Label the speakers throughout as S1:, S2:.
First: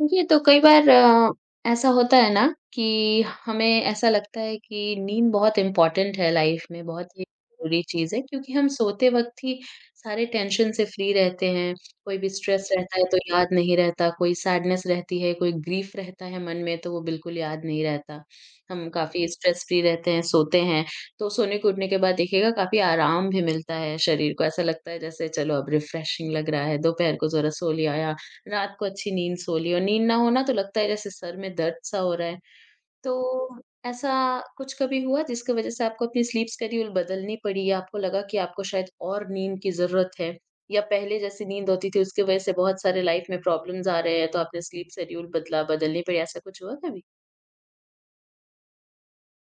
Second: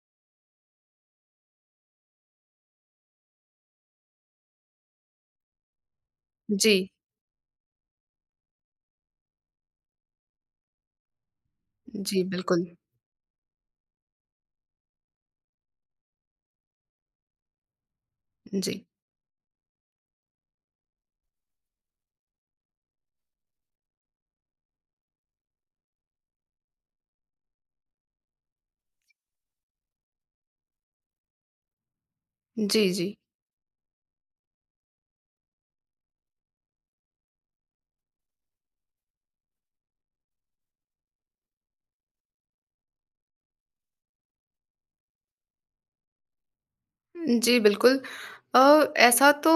S1: देखिए, तो कई बार ऐसा होता है ना कि हमें ऐसा लगता है कि नींद बहुत इम्पोर्टेंट है लाइफ
S2: जी,
S1: में, बहुत ही ज़रूरी चीज़ है क्योंकि हम सोते वक़्त ही सारे टेंशन से फ्री रहते हैं, कोई
S2: जी,
S1: भी
S2: बिल्कुल।
S1: स्ट्रेस रहता है तो याद नहीं रहता, कोई सैडनेस रहती है, कोई ग्रीफ़ रहता है मन में तो वो बिल्कुल याद नहीं रहता।
S2: जी,
S1: हम काफ़ी स्ट्रेस फ्री रहते हैं, सोते हैं, तो सोने के उठने के बाद देखिएगा काफ़ी आराम भी मिलता है शरीर को, ऐसा लगता है जैसे चलो अब रिफ्रेशिंग लग रहा है, दोपहर को ज़रा सो लिया या रात को अच्छी नींद सो ली और नींद ना हो ना तो लगता है जैसे सर में दर्द सा हो रहा है।
S2: जी,
S1: तो
S2: जी।
S1: ऐसा कुछ कभी हुआ जिसकी वज़ह से आपको अपनी स्लीप शेड्यूल बदलनी पड़ी या आपको लगा कि आपको शायद और नींद की ज़रूरत है? या पहले जैसी नींद होती थी उसकी वज़ह से बहुत सारे लाइफ़ में प्रॉब्लम्स आ रहे हैं तो आपने स्लीप शेड्यूल बदला बदलनी पड़ी ऐसा कुछ हुआ कभी?
S2: जी, बिल्कुल। अ, ऐसा तो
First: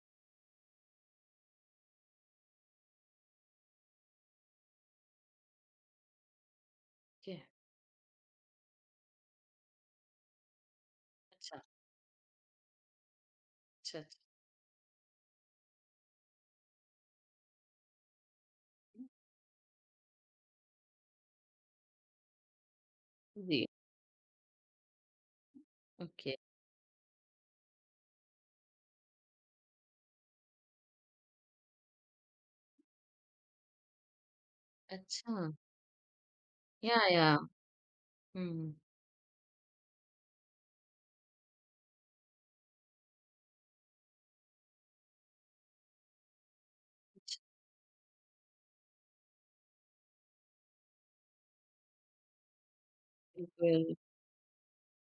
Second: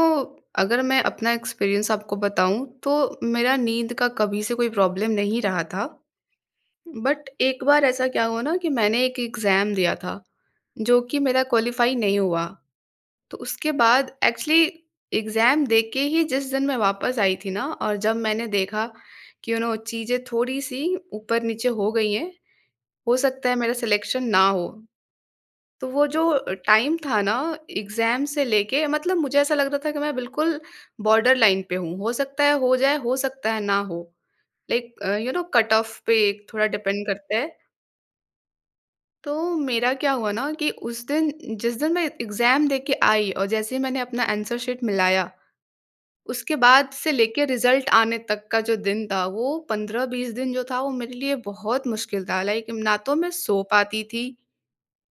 S2: अगर मैं अपना एक्सपीरियंस आपको बताऊँ तो मेरा नींद का कभी से कोई प्रॉब्लम नहीं रहा था। बट
S1: ओके,
S2: एक बार ऐसा क्या हुआ ना कि मैंने एक एग्ज़ाम दिया था, जो कि मेरा
S1: अच्छा,
S2: क्वालीफाई नहीं हुआ। तो उसके
S1: अच्छा,
S2: बाद
S1: अच्छा।
S2: एक्चुअली एग्ज़ाम देके ही जिस दिन मैं वापस आई थी ना और जब मैंने देखा कि चीज़ें थोड़ी-सी ऊपर-नीचे हो गई हैं, हो सकता है
S1: जी,
S2: मेरा सिलेक्शन ना हो। तो वो जो
S1: ओके।
S2: टाइम था ना एग्ज़ाम से लेके मतलब मुझे ऐसा लग रहा था कि मैं बिल्कुल बॉर्डर लाइन पे हूँ। हो सकता है हो जाए, हो सकता है ना हो। लाइक
S1: अच्छा,
S2: कट ऑफ पे एक थोड़ा
S1: या,
S2: डिपेंड
S1: या।
S2: करता है।
S1: हुँ।
S2: तो मेरा क्या हुआ ना कि उस दिन जिस दिन मैं एग्ज़ाम दे के आई और जैसे ही मैंने अपना आंसर शीट मिलाया, उसके बाद से
S1: अच्छा,
S2: लेके रिज़ल्ट आने तक का जो दिन था, वो 15-20 दिन जो था वो मेरे लिए बहुत मुश्किल था। लाइक ना तो मैं सो
S1: बिल्कुल।
S2: पाती थी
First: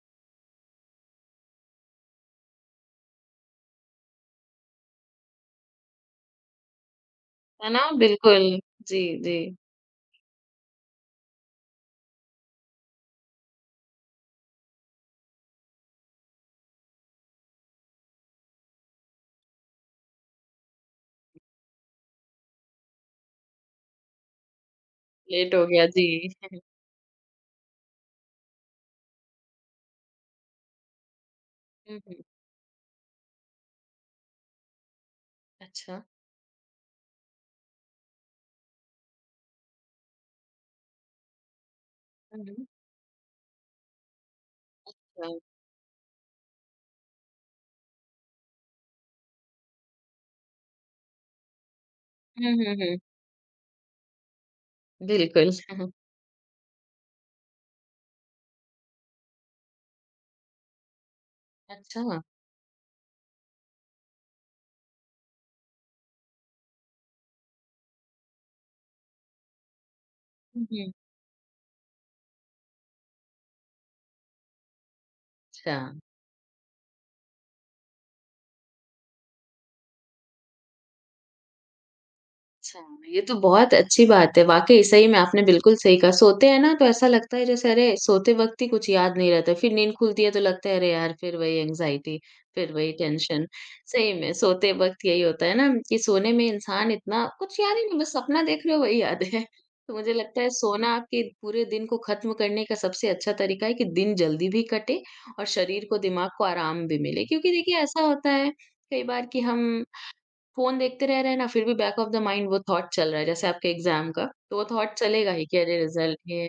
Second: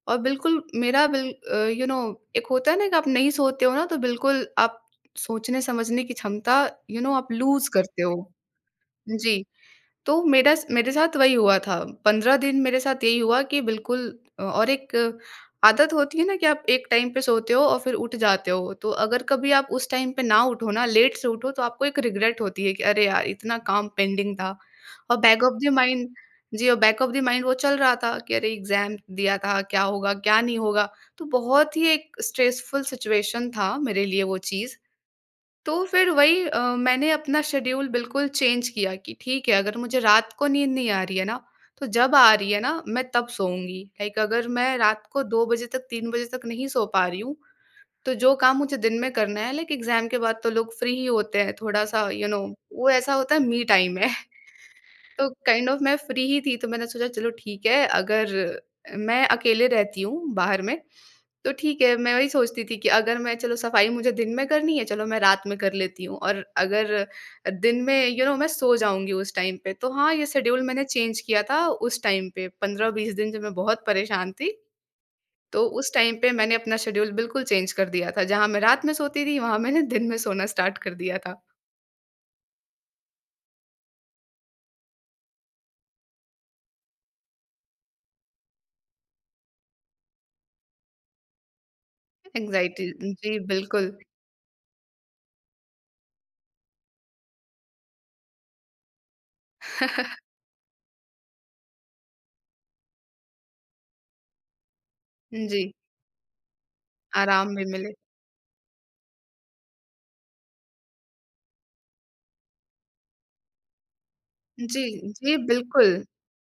S2: और बिल्कुल मेरा बिल अ, यू नो एक होता है ना कि आप नहीं सोते हो ना तो बिल्कुल आप सोचने समझने की क्षमता आप
S1: है
S2: लूज़
S1: ना?
S2: करते हो।
S1: बिल्कुल। जी,
S2: जी।
S1: जी।
S2: तो मेरा स मेरे साथ वही हुआ था, 15 दिन मेरे साथ यही हुआ कि बिल्कुल और एक आदत होती है ना कि आप एक टाइम पे सोते हो और फिर उठ जाते हो, तो अगर कभी आप उस टाइम पे ना उठो ना, लेट से उठो तो आपको एक रिग्रेट होती है कि अरे यार! इतना काम पेंडिंग था और बैक
S1: लेट
S2: ऑफ
S1: हो
S2: द
S1: गया, जी।
S2: माइंड। जी। और बैक ऑफ द माइंड वो चल रहा था कि अरे एग्ज़ाम दिया था, क्या होगा, क्या नहीं होगा? तो बहुत ही
S1: हुँ,
S2: एक
S1: हुँ।
S2: स्ट्रेसफुल सिचुएशन था मेरे लिए वो चीज़। तो
S1: अच्छा।
S2: फिर वही मैंने अपना शेड्यूल बिल्कुल चेंज किया कि ठीक है, अगर मुझे रात को नींद नहीं आ रही है ना, तो जब आ
S1: हुँ,
S2: रही है
S1: हुँ।
S2: ना, मैं तब सोऊँगी। लाइक अगर मैं रात को
S1: अच्छा।
S2: 2 बजे तक, 3 बजे तक नहीं सो पा रही हूँ, तो जो काम मुझे दिन में करना है लाइक एग्ज़ाम के बाद तो लोग फ्री ही होते हैं, थोड़ा-सा यू you नो
S1: हुँ,
S2: know,
S1: हुँ,
S2: वो
S1: हुँ।
S2: ऐसा होता है मी टाइम है। तो
S1: बिल्कुल।
S2: काइंड ऑफ मैं फ्री ही थी, तो मैंने सोचा चलो ठीक है, अगर मैं अकेले रहती हूँ बाहर में, तो ठीक है, मैं
S1: अच्छा।
S2: वही सोचती थी कि अगर मैं चलो सफाई मुझे दिन में करनी है, चलो मैं रात में कर लेती हूँ और अगर दिन में मैं सो जाऊँगी उस टाइम पे, तो हाँ, ये शेड्यूल
S1: हुँ,
S2: मैंने
S1: हुँ।
S2: चेंज किया था उस टाइम पे 15-20 दिन जब मैं बहुत परेशान थी, तो
S1: अच्छा।
S2: उस टाइम पे मैंने अपना शेड्यूल बिल्कुल चेंज कर दिया था। जहाँ मैं रात में सोती थी, वहाँ मैंने दिन में सोना स्टार्ट कर दिया था।
S1: अच्छा, ये तो बहुत अच्छी बात है। वाक़ई सही में आपने बिल्कुल सही कहा। सोते हैं ना तो ऐसा लगता है जैसे अरे सोते वक़्त ही कुछ याद नहीं रहता है। फिर नींद खुलती है तो लगता है अरे यार फिर वही एंग्ज़ायटी, फिर
S2: एंग्ज़ायटी
S1: वही
S2: जी,
S1: टेंशन।
S2: बिल्कुल।
S1: सही में सोते वक़्त यही होता है ना कि सोने में इंसान इतना कुछ याद ही नहीं बस सपना देख रहे हो वही याद है। तो मुझे लगता है सोना आपके पूरे दिन को ख़त्म करने का सबसे अच्छा तरीका है कि दिन जल्दी भी कटे और
S2: जी,
S1: शरीर को, दिमाग को आराम भी मिले। क्योंकि
S2: आराम भी
S1: देखिए
S2: मिले।
S1: ऐसा होता है कई बार कि हम फ़ोन देखते रह रहे हैं ना, फिर भी बैक ऑफ द माइंड वो थॉट चल रहा है, जैसे आपके एग्ज़ाम का, तो वो
S2: जी,
S1: थॉट चलेगा
S2: जी,
S1: ही कि अरे!
S2: बिल्कुल।
S1: रिज़ल्ट ये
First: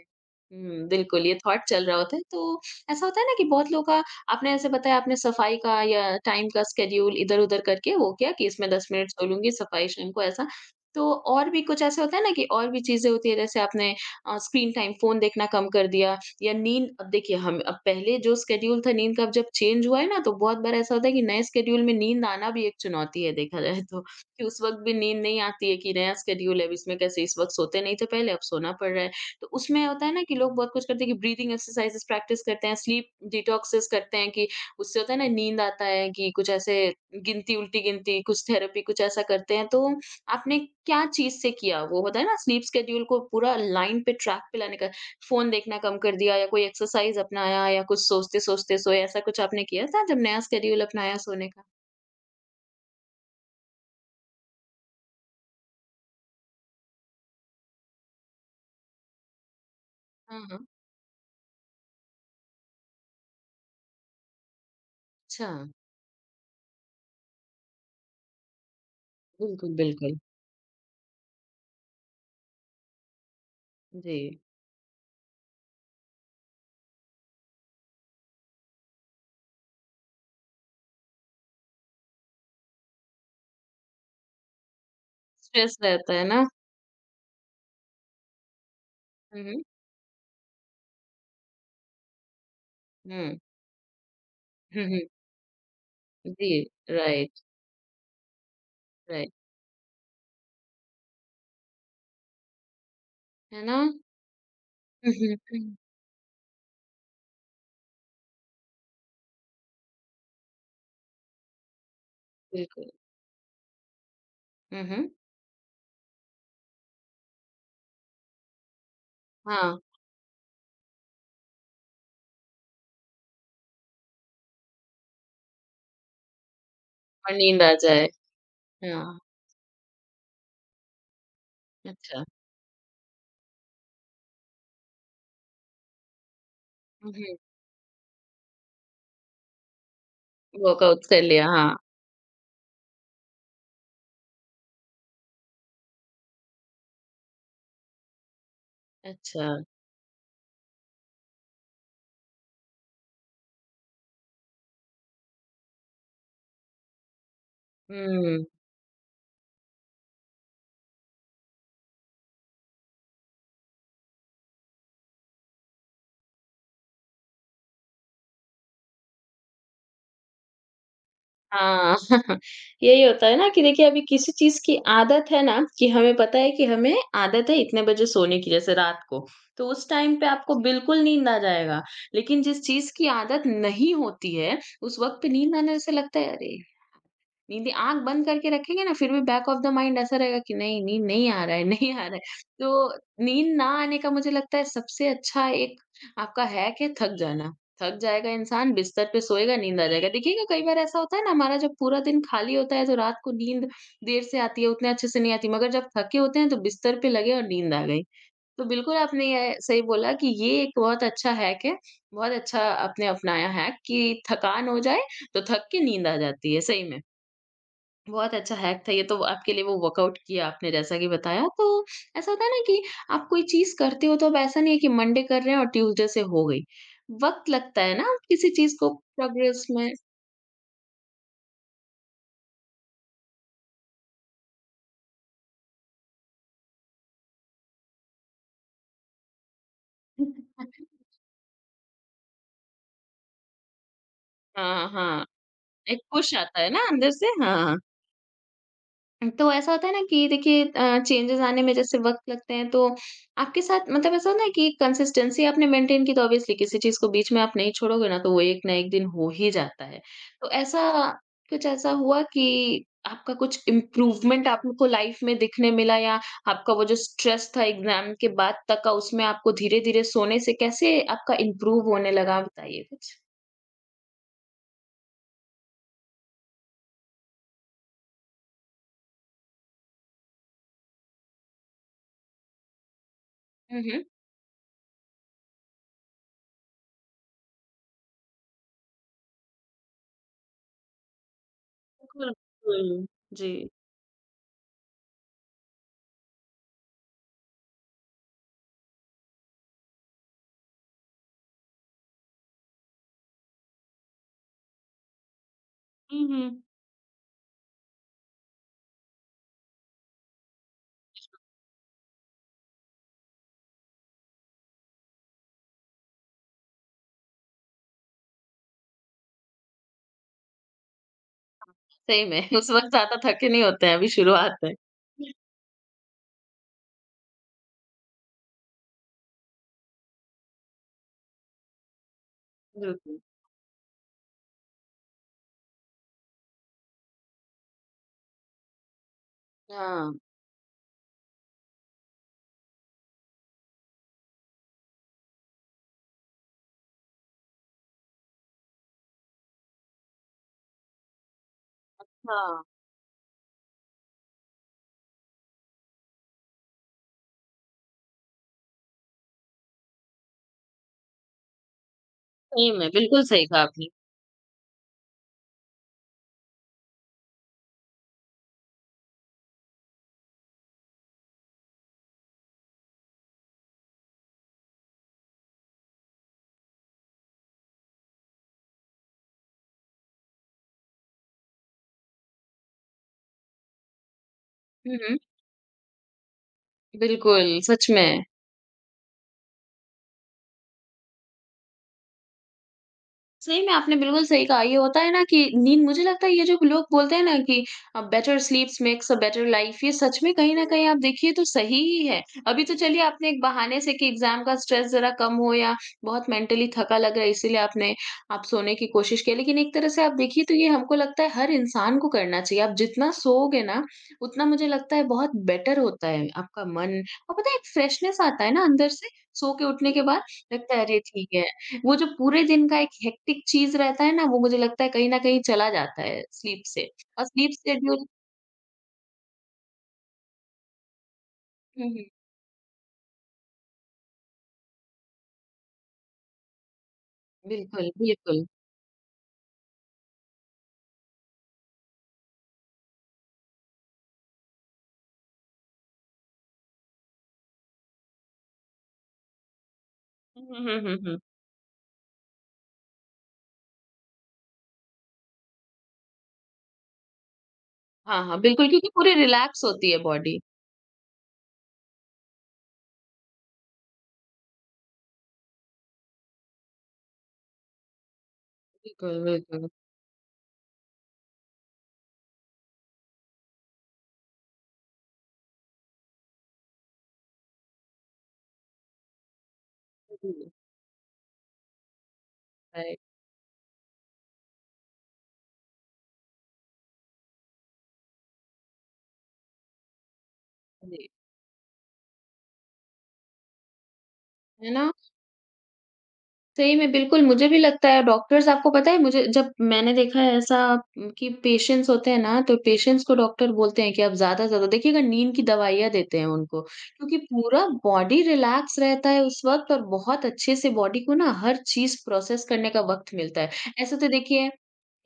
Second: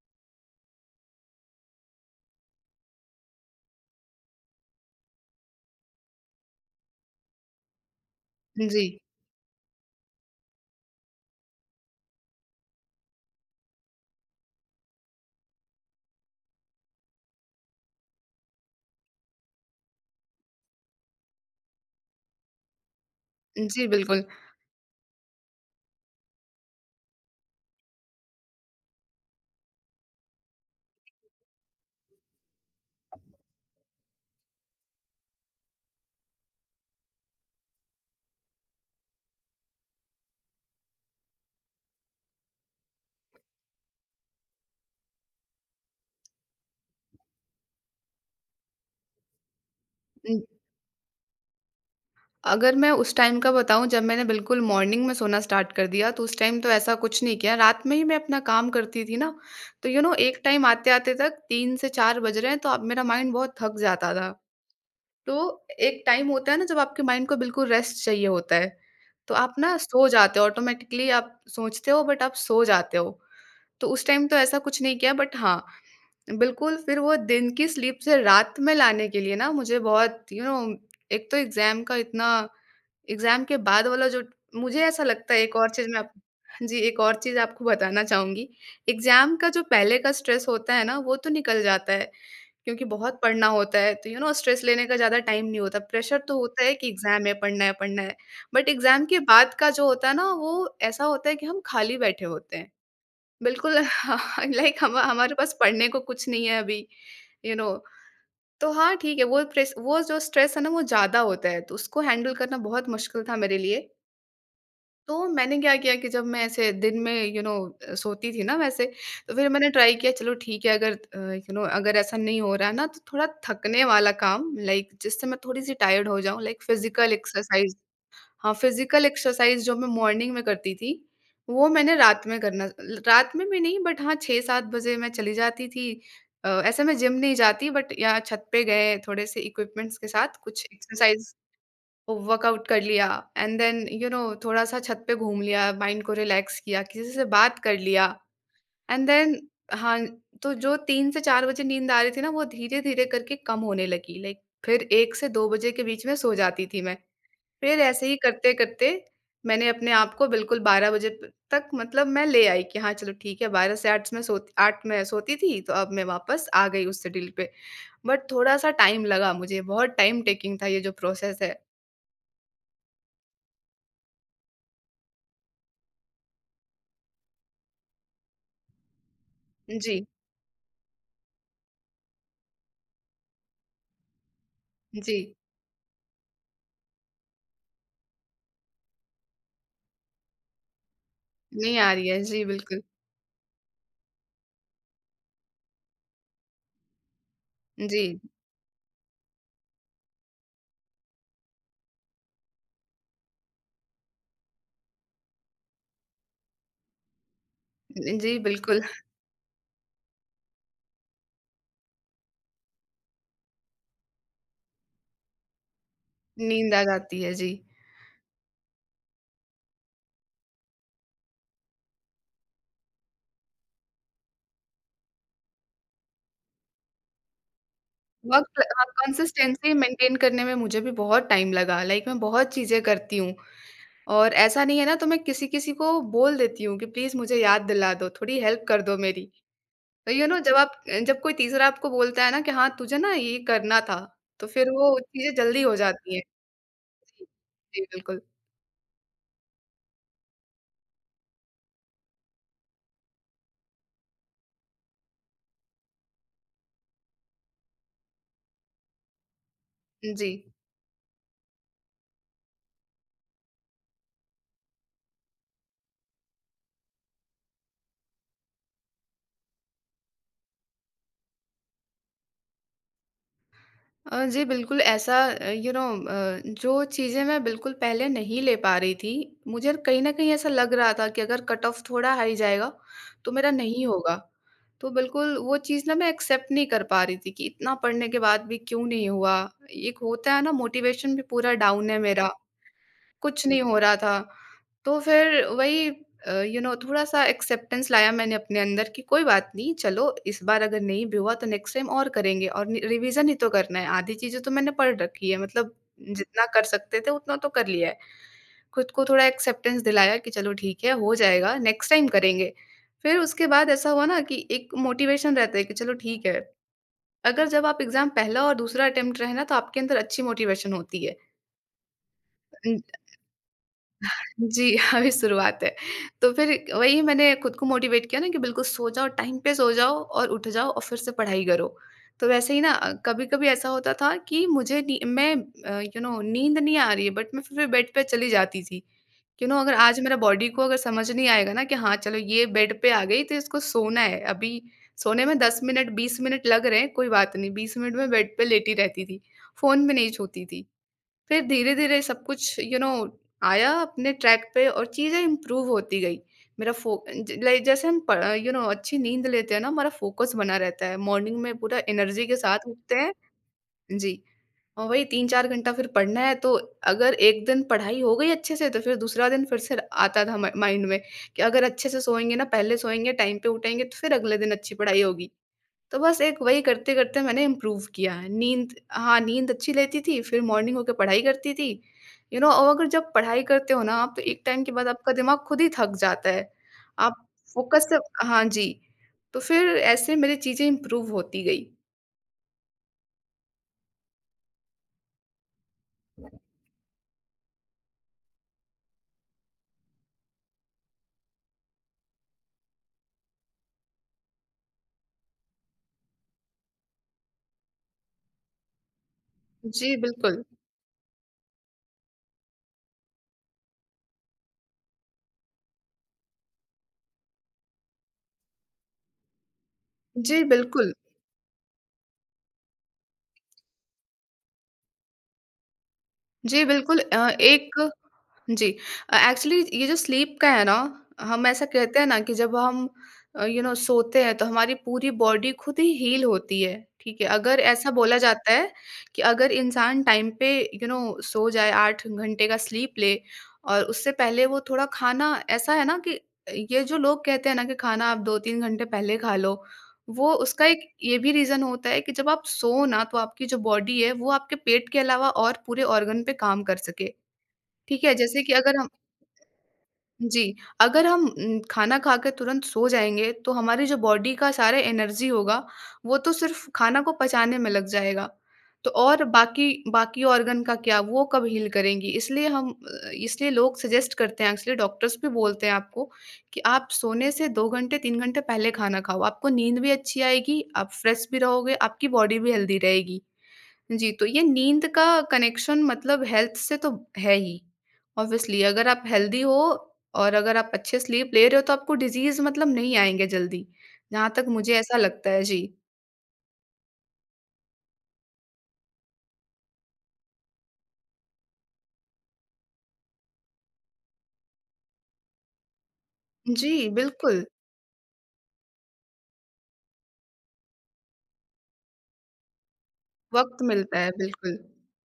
S1: हुँ, बिल्कुल, ये थॉट चल रहा होता है। तो ऐसा होता है ना कि बहुत लोग का आपने ऐसे बताया आपने सफ़ाई का या टाइम का स्केड्यूल इधर-उधर करके वो किया कि इसमें
S2: जी,
S1: 10 मिनट सो लूँगी, सफ़ाई शाम को ऐसा। तो और भी कुछ ऐसा होता है ना कि और भी चीज़ें होती हैं, जैसे आपने स्क्रीन टाइम फ़ोन देखना कम कर दिया या नींद अब देखिए हम अब पहले जो स्केड्यूल था नींद का अब जब चेंज हुआ है ना तो बहुत बार ऐसा होता है कि नए स्केड्यूल में नींद आना भी एक चुनौती है देखा जाए
S2: जी,
S1: तो
S2: बिल्कुल।
S1: कि उस वक्त भी नींद नहीं आती है कि नया स्केड्यूल है अब इसमें कैसे इस वक्त सोते नहीं थे पहले अब सोना पड़ रहा है तो उसमें होता है ना कि लोग बहुत कुछ करते हैं कि ब्रीदिंग एक्सरसाइजेस प्रैक्टिस करते हैं स्लीप डिटॉक्सेस करते हैं कि उससे होता है ना नींद आता है कि कुछ ऐसे गिनती उल्टी गिनती कुछ थेरेपी कुछ ऐसा करते हैं तो आपने क्या चीज से किया वो होता है ना स्लीप स्केड्यूल को पूरा लाइन पे ट्रैक पे लाने का फ़ोन देखना कम कर दिया या कोई एक्सरसाइज़ अपनाया या कुछ सोचते-सोचते सोए, ऐसा कुछ आपने किया था जब नया शेड्यूल अपनाया सोने का?
S2: अगर मैं उस टाइम का बताऊँ जब मैंने बिल्कुल मॉर्निंग में सोना स्टार्ट कर दिया, तो उस टाइम तो ऐसा कुछ नहीं किया, रात में ही मैं अपना काम करती थी ना, तो एक
S1: हाँ, हाँ।
S2: टाइम आते-आते तक 3 से 4 बज रहे हैं, तो अब मेरा माइंड बहुत थक जाता था।
S1: अच्छा,
S2: तो एक टाइम होता है ना जब आपके माइंड को बिल्कुल रेस्ट चाहिए होता है, तो आप
S1: बिल्कुल,
S2: ना सो
S1: बिल्कुल।
S2: जाते हो ऑटोमेटिकली आप सोचते हो बट आप सो जाते हो। तो उस
S1: जी।
S2: टाइम तो ऐसा कुछ नहीं किया बट हाँ, बिल्कुल, फिर वो दिन की स्लीप से रात में लाने के लिए ना मुझे बहुत यू you नो know, एक तो एग्ज़ाम का इतना। एग्ज़ाम के बाद वाला जो। मुझे ऐसा लगता है एक और
S1: स्ट्रेस
S2: चीज़ मैं आप।
S1: रहता है ना?
S2: जी, एक और चीज़ आपको बताना चाहूँगी। एग्ज़ाम
S1: हुँ,
S2: का
S1: हुँ।
S2: जो पहले का स्ट्रेस होता है ना, वो तो निकल जाता है क्योंकि बहुत
S1: हुँ।
S2: पढ़ना होता है, तो स्ट्रेस
S1: हुँ,
S2: लेने का
S1: हुँ।
S2: ज़्यादा टाइम नहीं होता। प्रेशर तो
S1: जी,
S2: होता है कि एग्ज़ाम है,
S1: राइट,
S2: पढ़ना है, पढ़ना है। बट एग्ज़ाम के
S1: राइट।
S2: बाद का जो होता है ना, वो ऐसा होता है कि हम खाली बैठे होते हैं।
S1: है ना?
S2: बिल्कुल लाइक हम
S1: हुँ,
S2: हमारे
S1: हुँ,
S2: पास
S1: हुँ।
S2: पढ़ने को कुछ नहीं है अभी यू नो तो हाँ ठीक है वो प्रेस वो जो स्ट्रेस है ना वो ज़्यादा होता है तो उसको हैंडल करना बहुत
S1: बिल्कुल।
S2: मुश्किल था मेरे लिए।
S1: हुँ, हुँ।
S2: तो मैंने क्या किया कि जब मैं ऐसे दिन में सोती थी ना वैसे, तो फिर मैंने
S1: हाँ,
S2: ट्राई किया चलो ठीक है अगर यू नो अगर ऐसा नहीं हो रहा है ना तो थोड़ा थकने वाला काम लाइक जिससे मैं थोड़ी सी टायर्ड हो जाऊं लाइक फिजिकल
S1: और नींद आ
S2: एक्सरसाइज।
S1: जाए।
S2: हाँ, फिज़िकल
S1: हाँ,
S2: एक्सरसाइज़ जो मैं मॉर्निंग में करती थी, वो मैंने
S1: अच्छा।
S2: रात में करना ल रात में भी नहीं बट हाँ, 6-7 बजे मैं चली जाती थी। ऐसे मैं
S1: हुँ,
S2: जिम नहीं
S1: हुँ।
S2: जाती बट यहाँ छत पे गए थोड़े-से इक्विपमेंट्स के साथ कुछ
S1: वर्कआउट कर
S2: एक्सरसाइज़,
S1: लिया, हाँ।
S2: वर्कआउट कर लिया एंड देन थोड़ा-सा छत पे घूम लिया, माइंड को रिलैक्स किया, किसी से बात कर लिया एंड देन
S1: अच्छा,
S2: हाँ, तो जो 3 से 4 बजे नींद आ रही थी ना, वो धीरे-धीरे करके कम होने लगी। लाइक फिर 1 से 2 बजे के बीच में सो जाती थी मैं। फिर ऐसे ही
S1: हुँ।
S2: करते-करते मैंने अपने आप को बिल्कुल 12 बजे प तक मतलब मैं ले आई कि हाँ, चलो ठीक है 12 से 8 मैं सोती थी, तो अब मैं वापस आ गई उस डील पे। बट थोड़ा-सा टाइम लगा मुझे, बहुत टाइम टेकिंग था ये जो प्रोसेस है।
S1: हाँ यही होता है ना कि देखिए अभी किसी चीज़ की आदत है ना कि हमें पता है कि हमें आदत है इतने बजे सोने की जैसे रात को, तो उस
S2: जी,
S1: टाइम पे आपको बिल्कुल नींद आ जाएगा। लेकिन जिस चीज़ की आदत नहीं होती है, उस
S2: जी।
S1: वक़्त पे नींद आने से लगता है अरे! नींद आँख बंद करके रखेंगे ना फिर भी बैक ऑफ द माइंड ऐसा रहेगा कि नहीं नींद नहीं आ रहा है
S2: नहीं
S1: नहीं
S2: आ
S1: आ
S2: रही
S1: रहा है।
S2: है। जी, बिल्कुल।
S1: तो नींद ना आने का मुझे लगता है सबसे अच्छा एक आपका हैक है थक जाना। थक
S2: जी,
S1: जाएगा इंसान, बिस्तर पे सोएगा, नींद आ जाएगा। देखिएगा कई बार ऐसा होता है ना हमारा जब पूरा दिन खाली होता है तो रात को नींद देर से आती है, उतने अच्छे से नहीं आती मगर जब थके होते हैं तो बिस्तर पे लगे और नींद आ गई।
S2: जी,
S1: तो
S2: बिल्कुल।
S1: बिल्कुल आपने ये सही बोला कि ये एक बहुत अच्छा हैक है। बहुत अच्छा आपने अपनाया हैक कि थकान हो जाए तो थक के नींद आ जाती है,
S2: नींद
S1: सही
S2: आ
S1: में।
S2: जाती है, जी।
S1: बहुत अच्छा हैक था ये तो आपके लिए वो वर्कआउट किया आपने जैसा कि बताया। तो ऐसा होता है ना कि आप कोई चीज़ करते हो तो अब ऐसा नहीं है कि मंडे कर रहे हैं और ट्यूसडे से हो गई। वक़्त लगता है ना किसी चीज़ को प्रोग्रेस
S2: कंसिस्टेंसी
S1: में।
S2: मेंटेन करने में मुझे भी बहुत टाइम लगा, लाइक मैं बहुत चीज़ें करती हूँ। और ऐसा नहीं है ना तो मैं किसी-किसी को बोल देती हूँ कि प्लीज़ मुझे याद दिला दो, थोड़ी हेल्प कर दो मेरी। तो जब कोई तीसरा आपको बोलता है ना कि हाँ, तुझे ना ये करना था, तो फिर
S1: हाँ,
S2: वो
S1: हाँ।
S2: चीज़ें जल्दी हो
S1: एक
S2: जाती हैं।
S1: पुश आता है ना अंदर
S2: जी,
S1: से हाँ।
S2: जी बिल्कुल।
S1: तो ऐसा होता है ना कि देखिए चेंजेज़ आने में जैसे वक़्त लगते हैं तो आपके साथ मतलब ऐसा होता है कि कंसिस्टेंसी आपने मेंटेन की तो ऑब्वियसली किसी चीज़ को बीच में आप नहीं छोड़ोगे ना तो वो एक ना एक दिन हो ही जाता है।
S2: जी।
S1: तो ऐसा कुछ ऐसा हुआ कि आपका कुछ इम्प्रूवमेंट आपको लाइफ़ में दिखने मिला या आपका वो जो स्ट्रेस था एग्ज़ाम के बाद तक का उसमें आपको धीरे-धीरे सोने से कैसे आपका इम्प्रूव होने लगा बताइए कुछ?
S2: जी बिल्कुल ऐसा, यू नो जो चीज़ें मैं बिल्कुल पहले नहीं ले पा रही थी, मुझे कहीं ना कहीं ऐसा लग रहा था कि अगर कट ऑफ थोड़ा हाई जाएगा तो मेरा
S1: हुँ,
S2: नहीं
S1: हुँ।
S2: होगा। तो बिल्कुल वो चीज़ ना मैं एक्सेप्ट नहीं कर पा रही थी कि इतना पढ़ने के बाद भी क्यों नहीं हुआ। एक होता है ना मोटिवेशन भी पूरा डाउन है मेरा,
S1: बिल्कुल, बिल्कुल।
S2: कुछ
S1: जी।
S2: नहीं हो रहा था। तो फिर वही थोड़ा-सा एक्सेप्टेंस लाया मैंने अपने अंदर कि कोई बात नहीं, चलो इस बार अगर नहीं भी हुआ तो नेक्स्ट टाइम और करेंगे और नि रिविज़न ही तो करना है, आधी चीज़ें तो मैंने पढ़ रखी है मतलब
S1: हुँ,
S2: जितना
S1: हुँ।
S2: कर सकते थे उतना तो कर लिया है। खुद को थोड़ा एक्सेप्टेंस दिलाया कि चलो ठीक है, हो जाएगा, नेक्स्ट टाइम करेंगे। फिर उसके बाद ऐसा हुआ ना कि एक मोटिवेशन रहता है कि चलो ठीक है, अगर जब आप एग्ज़ाम पहला और दूसरा अटेम्प्ट रहे ना तो आपके अंदर अच्छी मोटिवेशन होती है।
S1: सही में उस वक़्त ज़्यादा थके नहीं होते हैं अभी शुरुआत में।
S2: जी, हाँ, अभी शुरुआत है। तो फिर वही मैंने खुद को मोटिवेट किया ना कि बिल्कुल सो जाओ, टाइम पे सो जाओ और उठ जाओ और फिर से पढ़ाई करो। तो वैसे ही ना
S1: बिल्कुल।
S2: कभी-कभी ऐसा होता था कि मुझे नी मैं अ, यू नो नींद नहीं आ रही है बट मैं फिर भी बेड पे चली जाती थी। अगर आज मेरा
S1: हाँ।
S2: बॉडी को अगर समझ नहीं आएगा ना कि हाँ, चलो ये बेड पे आ गई तो इसको सोना है। अभी सोने में 10 मिनट, 20 मिनट लग रहे हैं, कोई बात नहीं। 20 मिनट मैं बेड पे लेटी रहती थी, फ़ोन भी नहीं छूती थी। फिर धीरे-धीरे सब कुछ
S1: हाँ,
S2: आया अपने ट्रैक पे और चीज़ें इम्प्रूव होती गई। मेरा फो ज लाइक जैसे हम प यू नो अच्छी नींद लेते हैं ना, हमारा फोकस बना रहता है। मॉर्निंग में पूरा एनर्जी के साथ
S1: सही में
S2: उठते
S1: बिल्कुल
S2: हैं,
S1: सही कहा आपने।
S2: जी, और वही 3-4 घंटा फिर पढ़ना है तो अगर एक दिन पढ़ाई हो गई अच्छे से तो फिर दूसरा दिन फिर से आता था म माइंड में कि अगर अच्छे से सोएँगे ना, पहले सोएँगे, टाइम पे उठेंगे तो फिर अगले दिन अच्छी पढ़ाई होगी। तो बस एक वही करते-करते मैंने इम्प्रूव किया है। नींद हाँ, नींद अच्छी लेती थी, फिर मॉर्निंग होके पढ़ाई करती थी, और अगर जब पढ़ाई करते हो ना आप तो एक टाइम के बाद
S1: हुँ,
S2: आपका
S1: हुँ।
S2: दिमाग खुद ही थक जाता है। आप
S1: बिल्कुल,
S2: फोकस
S1: सच
S2: से।
S1: में।
S2: हाँ जी, तो फिर ऐसे मेरी चीज़ें इम्प्रूव होती गई।
S1: सही में आपने बिल्कुल सही कहा। ये होता है ना कि नींद मुझे लगता है ये जो लोग बोलते हैं ना कि better sleeps makes a better life ये सच में कहीं न कहीं आप देखिए तो सही ही है। अभी तो चलिए आपने एक बहाने से कि एग्ज़ाम का स्ट्रेस ज़रा कम हो या बहुत मेंटली थका लग रहा है इसीलिए आपने आप सोने की कोशिश की। लेकिन एक तरह
S2: जी,
S1: से आप देखिए
S2: बिल्कुल।
S1: तो ये हमको लगता है हर इंसान को करना चाहिए। आप जितना सोओगे ना उतना मुझे लगता है बहुत बेटर होता है आपका मन और पता है एक फ्रेशनेस आता है ना अंदर से सो के उठने के बाद
S2: जी,
S1: लगता है
S2: बिल्कुल।
S1: अरे ठीक है वो जो पूरे दिन का एक हेक्टिक चीज़ रहता है ना, वो मुझे लगता है कहीं न कहीं चला जाता है स्लीप
S2: जी,
S1: से
S2: बिल्कुल
S1: और
S2: अ,
S1: स्लीप
S2: एक
S1: शेड्यूल
S2: जी एक्चुअली ये जो स्लीप का है ना, हम ऐसा
S1: हुँ,
S2: कहते
S1: हुँ।
S2: हैं ना कि जब हम सोते हैं तो हमारी पूरी बॉडी खुद ही हील होती है, ठीक है? अगर
S1: बिल्कुल,
S2: ऐसा बोला
S1: बिल्कुल।
S2: जाता है कि अगर इंसान टाइम पे यू नो सो जाए 8 घंटे का स्लीप ले और उससे पहले वो थोड़ा खाना ऐसा है ना कि ये जो लोग कहते हैं ना कि खाना आप 2-3 घंटे पहले खा लो वो
S1: हुँ, हुँ,
S2: उसका एक
S1: हुँ, हुँ, हुँ।
S2: ये भी रीज़न होता है कि जब आप सोओ ना तो आपकी जो बॉडी है वो आपके पेट के अलावा और पूरे ऑर्गन पे काम कर सके, ठीक है?
S1: हाँ, हाँ,
S2: जैसे कि
S1: बिल्कुल
S2: अगर
S1: क्योंकि
S2: हम,
S1: पूरी रिलैक्स होती है बॉडी।
S2: जी, अगर हम खाना खा के तुरंत सो जाएँगे, तो हमारी जो बॉडी का सारा एनर्जी होगा, वो तो सिर्फ़ खाना को पचाने में लग जाएगा। तो
S1: बिल्कुल,
S2: और बाकी
S1: बिल्कुल।
S2: बाकी ऑर्गन का क्या, वो कब हील करेंगी? इसलिए इसलिए लोग सजेस्ट करते हैं, इसलिए डॉक्टर्स भी बोलते हैं आपको कि आप सोने से 2 घंटे, 3 घंटे पहले खाना खाओ। आपको नींद भी अच्छी
S1: जी,
S2: आएगी, आप फ्रेश भी रहोगे, आपकी बॉडी भी हेल्दी
S1: राइट,
S2: रहेगी। जी, तो ये नींद का कनेक्शन मतलब हेल्थ से तो है ही, ऑब्वियसली अगर आप हेल्दी हो और अगर आप अच्छे
S1: जी।
S2: स्लीप ले रहे हो तो आपको डिज़ीज़ मतलब नहीं आएँगे जल्दी, जहाँ तक
S1: है
S2: मुझे
S1: ना?
S2: ऐसा लगता है। जी।
S1: सही में, बिल्कुल मुझे भी लगता है डॉक्टर्स आपको पता है मुझे जब मैंने देखा है ऐसा कि पेशेंट्स होते हैं ना, तो पेशेंट्स को डॉक्टर बोलते हैं कि आप ज़्यादा से ज़्यादा देखिएगा नींद की दवाइयाँ देते हैं उनको,
S2: जी,
S1: क्योंकि
S2: बिल्कुल,
S1: पूरा बॉडी रिलैक्स रहता है उस वक़्त और बहुत अच्छे से बॉडी को ना हर चीज़ प्रोसेस करने का वक़्त मिलता है।
S2: वक़्त
S1: ऐसे
S2: मिलता
S1: तो
S2: है,
S1: देखिए,
S2: बिल्कुल।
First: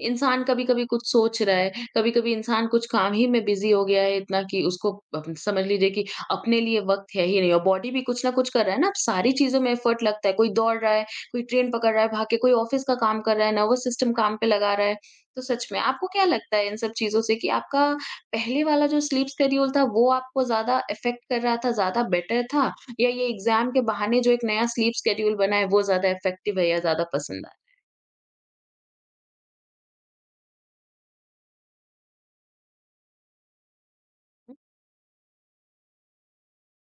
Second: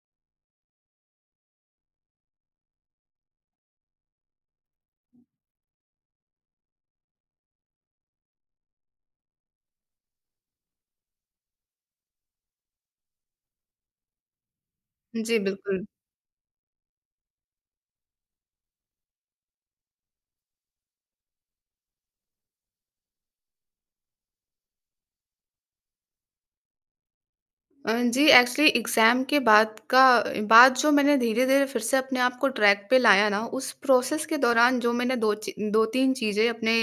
S1: इंसान कभी-कभी कुछ सोच रहा है, कभी-कभी इंसान कुछ काम ही में बिज़ी हो गया है इतना कि उसको अप समझ लीजिए कि अपने लिए वक़्त है ही नहीं और बॉडी भी कुछ ना कुछ कर रहा है ना, अब सारी चीज़ों में एफर्ट लगता है, कोई दौड़ रहा है, कोई ट्रेन पकड़ रहा है, भाग के कोई ऑफ़िस का काम कर रहा है, नर्वस सिस्टम काम पे लगा रहा है।
S2: जी,
S1: तो सच में
S2: बिल्कुल।
S1: आपको क्या लगता है इन सब चीज़ों से कि आपका पहले वाला जो स्लीप शेड्यूल था वो आपको ज़्यादा अफ़ेक्ट कर रहा था, ज़्यादा बेटर था या ये एग्ज़ाम के बहाने जो एक नया स्लीप शेड्यूल बना है वो ज़्यादा इफ़ेक्टिव है या ज़्यादा पसंद आया?
S2: जी एक्चुअली एग्ज़ाम के बाद जो मैंने धीरे-धीरे फिर से अपने आप को ट्रैक पे लाया ना, उस प्रोसेस के दौरान जो मैंने दो ची 2-3 चीज़ें अपने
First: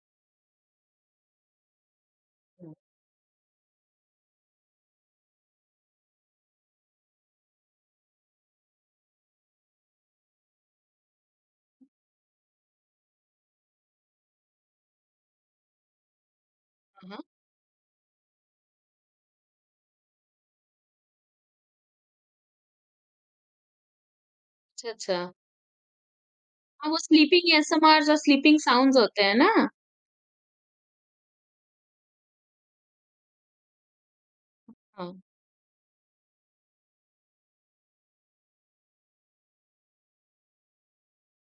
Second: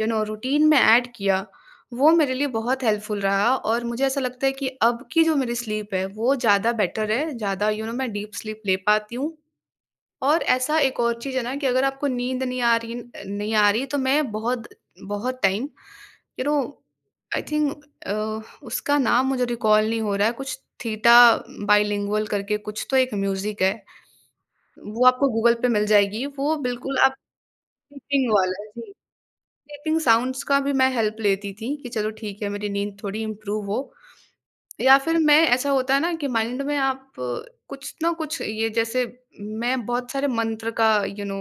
S2: रूटीन में ऐड किया, वो मेरे लिए
S1: हुँ।
S2: बहुत हेल्पफुल रहा और मुझे ऐसा लगता है कि अब की जो मेरी स्लीप है, वो ज़्यादा बेटर है, ज़्यादा मैं डीप स्लीप ले पाती हूँ। और ऐसा एक और चीज़ है ना कि अगर आपको नींद नहीं आ रही तो मैं बहुत बहुत टाइम यू नो
S1: हाँ, हाँ।
S2: आई थिंक उसका नाम मुझे रिकॉल नहीं हो रहा है, कुछ थीटा बाइलिंगुअल करके कुछ तो एक म्यूज़िक है,
S1: अच्छा,
S2: वो
S1: अच्छा।
S2: आपको गूगल पे मिल जाएगी, वो
S1: हाँ, वो
S2: बिल्कुल आप।
S1: स्लीपिंग एएसएमआर्स और
S2: स्लीपिंग
S1: स्लीपिंग
S2: वाला जी।
S1: साउंड्स होते हैं ना?
S2: स्लीपिंग साउंड्स का भी मैं हेल्प लेती थी कि चलो ठीक है मेरी नींद थोड़ी इम्प्रूव हो या
S1: हाँ।
S2: फिर मैं ऐसा होता है ना कि माइंड में आप कुछ ना कुछ ये जैसे मैं बहुत सारे मंत्र का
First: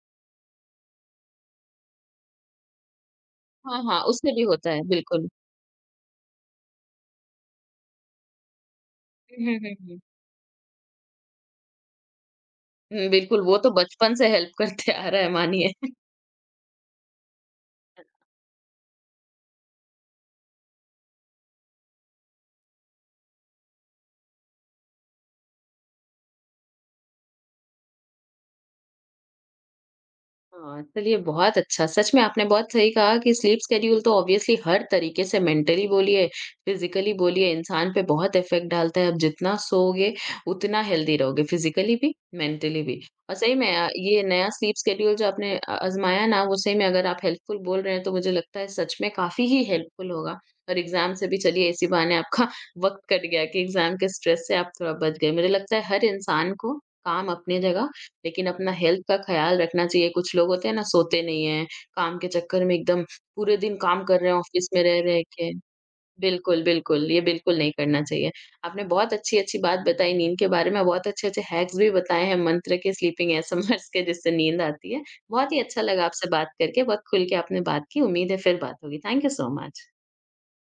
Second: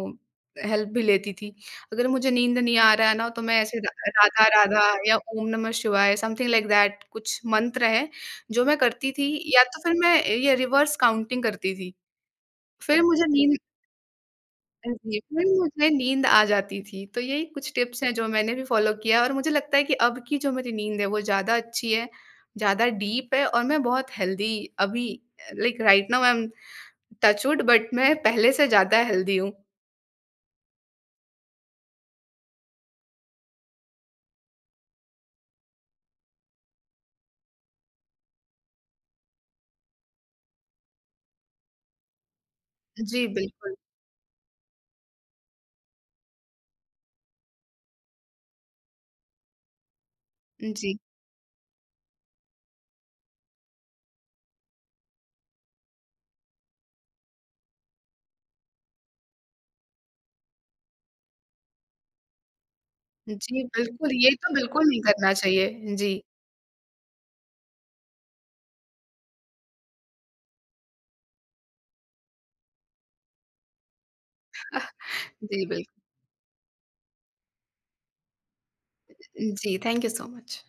S2: हेल्प भी लेती थी अगर मुझे नींद नहीं आ रहा है ना तो मैं ऐसे
S1: हाँ, हाँ, उससे भी
S2: राधा
S1: होता है,
S2: राधा या
S1: बिल्कुल।
S2: ओम नमः शिवाय समथिंग लाइक दैट कुछ मंत्र है जो मैं करती थी
S1: हुँ, हुँ,
S2: या
S1: हुँ,
S2: तो फिर
S1: हुँ।
S2: मैं ये रिवर्स काउंटिंग करती थी फिर
S1: हुँ,
S2: मुझे
S1: बिल्कुल वो
S2: नींद।
S1: तो बचपन से हेल्प करते आ
S2: जी,
S1: रहा है
S2: फिर मुझे
S1: मानिए।
S2: नींद आ जाती थी, तो यही कुछ टिप्स हैं जो मैंने भी फ़ॉलो किया है और मुझे लगता है कि अब की जो मेरी नींद है वो ज़्यादा अच्छी है, ज़्यादा डीप है और मैं बहुत हेल्दी अभी like right now I am touch wood but मैं पहले से ज़्यादा हेल्दी हूँ।
S1: हाँ, चलिए बहुत अच्छा। सच में आपने बहुत सही कहा कि स्लीप शेड्यूल तो ऑब्वियसली हर तरीके से मेंटली बोलिए, फिज़िकली बोलिए, इंसान पे बहुत इफ़ेक्ट डालता है। आप जितना सोओगे, उतना हेल्दी रहोगे फिज़िकली भी, मेंटली भी।
S2: जी,
S1: और सही में
S2: बिल्कुल।
S1: ये नया स्लीप शेड्यूल जो आपने आज़माया ना, वो सही में अगर आप हेल्पफुल बोल रहे हैं, तो मुझे लगता है सच में काफ़ी ही हेल्पफुल होगा। और
S2: जी,
S1: एग्ज़ाम से भी चलिए इसी बहाने आपका वक़्त कट गया कि एग्ज़ाम के स्ट्रेस से आप थोड़ा बच गए। मुझे लगता है हर इंसान को काम अपनी जगह लेकिन अपना हेल्थ का ख़्याल रखना चाहिए। कुछ लोग होते हैं ना सोते नहीं हैं, काम के चक्कर में एकदम पूरे
S2: जी,
S1: दिन काम
S2: बिल्कुल,
S1: कर रहे
S2: ये
S1: हैं
S2: तो
S1: ऑफ़िस में
S2: बिल्कुल नहीं
S1: रह-रह
S2: करना
S1: के।
S2: चाहिए। जी,
S1: बिल्कुल, बिल्कुल, ये बिल्कुल नहीं करना चाहिए। आपने बहुत अच्छी-अच्छी बात बताई नींद के बारे में, बहुत अच्छे-अच्छे हैक्स भी बताए हैं मंत्र के, स्लीपिंग एसएमआर्स के जिससे नींद आती है। बहुत ही
S2: जी,
S1: अच्छा
S2: बिल्कुल।
S1: लगा आपसे बात करके, बहुत खुल के आपने बात की। उम्मीद है फिर बात होगी। थैंक यू सो
S2: जी,
S1: much.
S2: Thank you so much.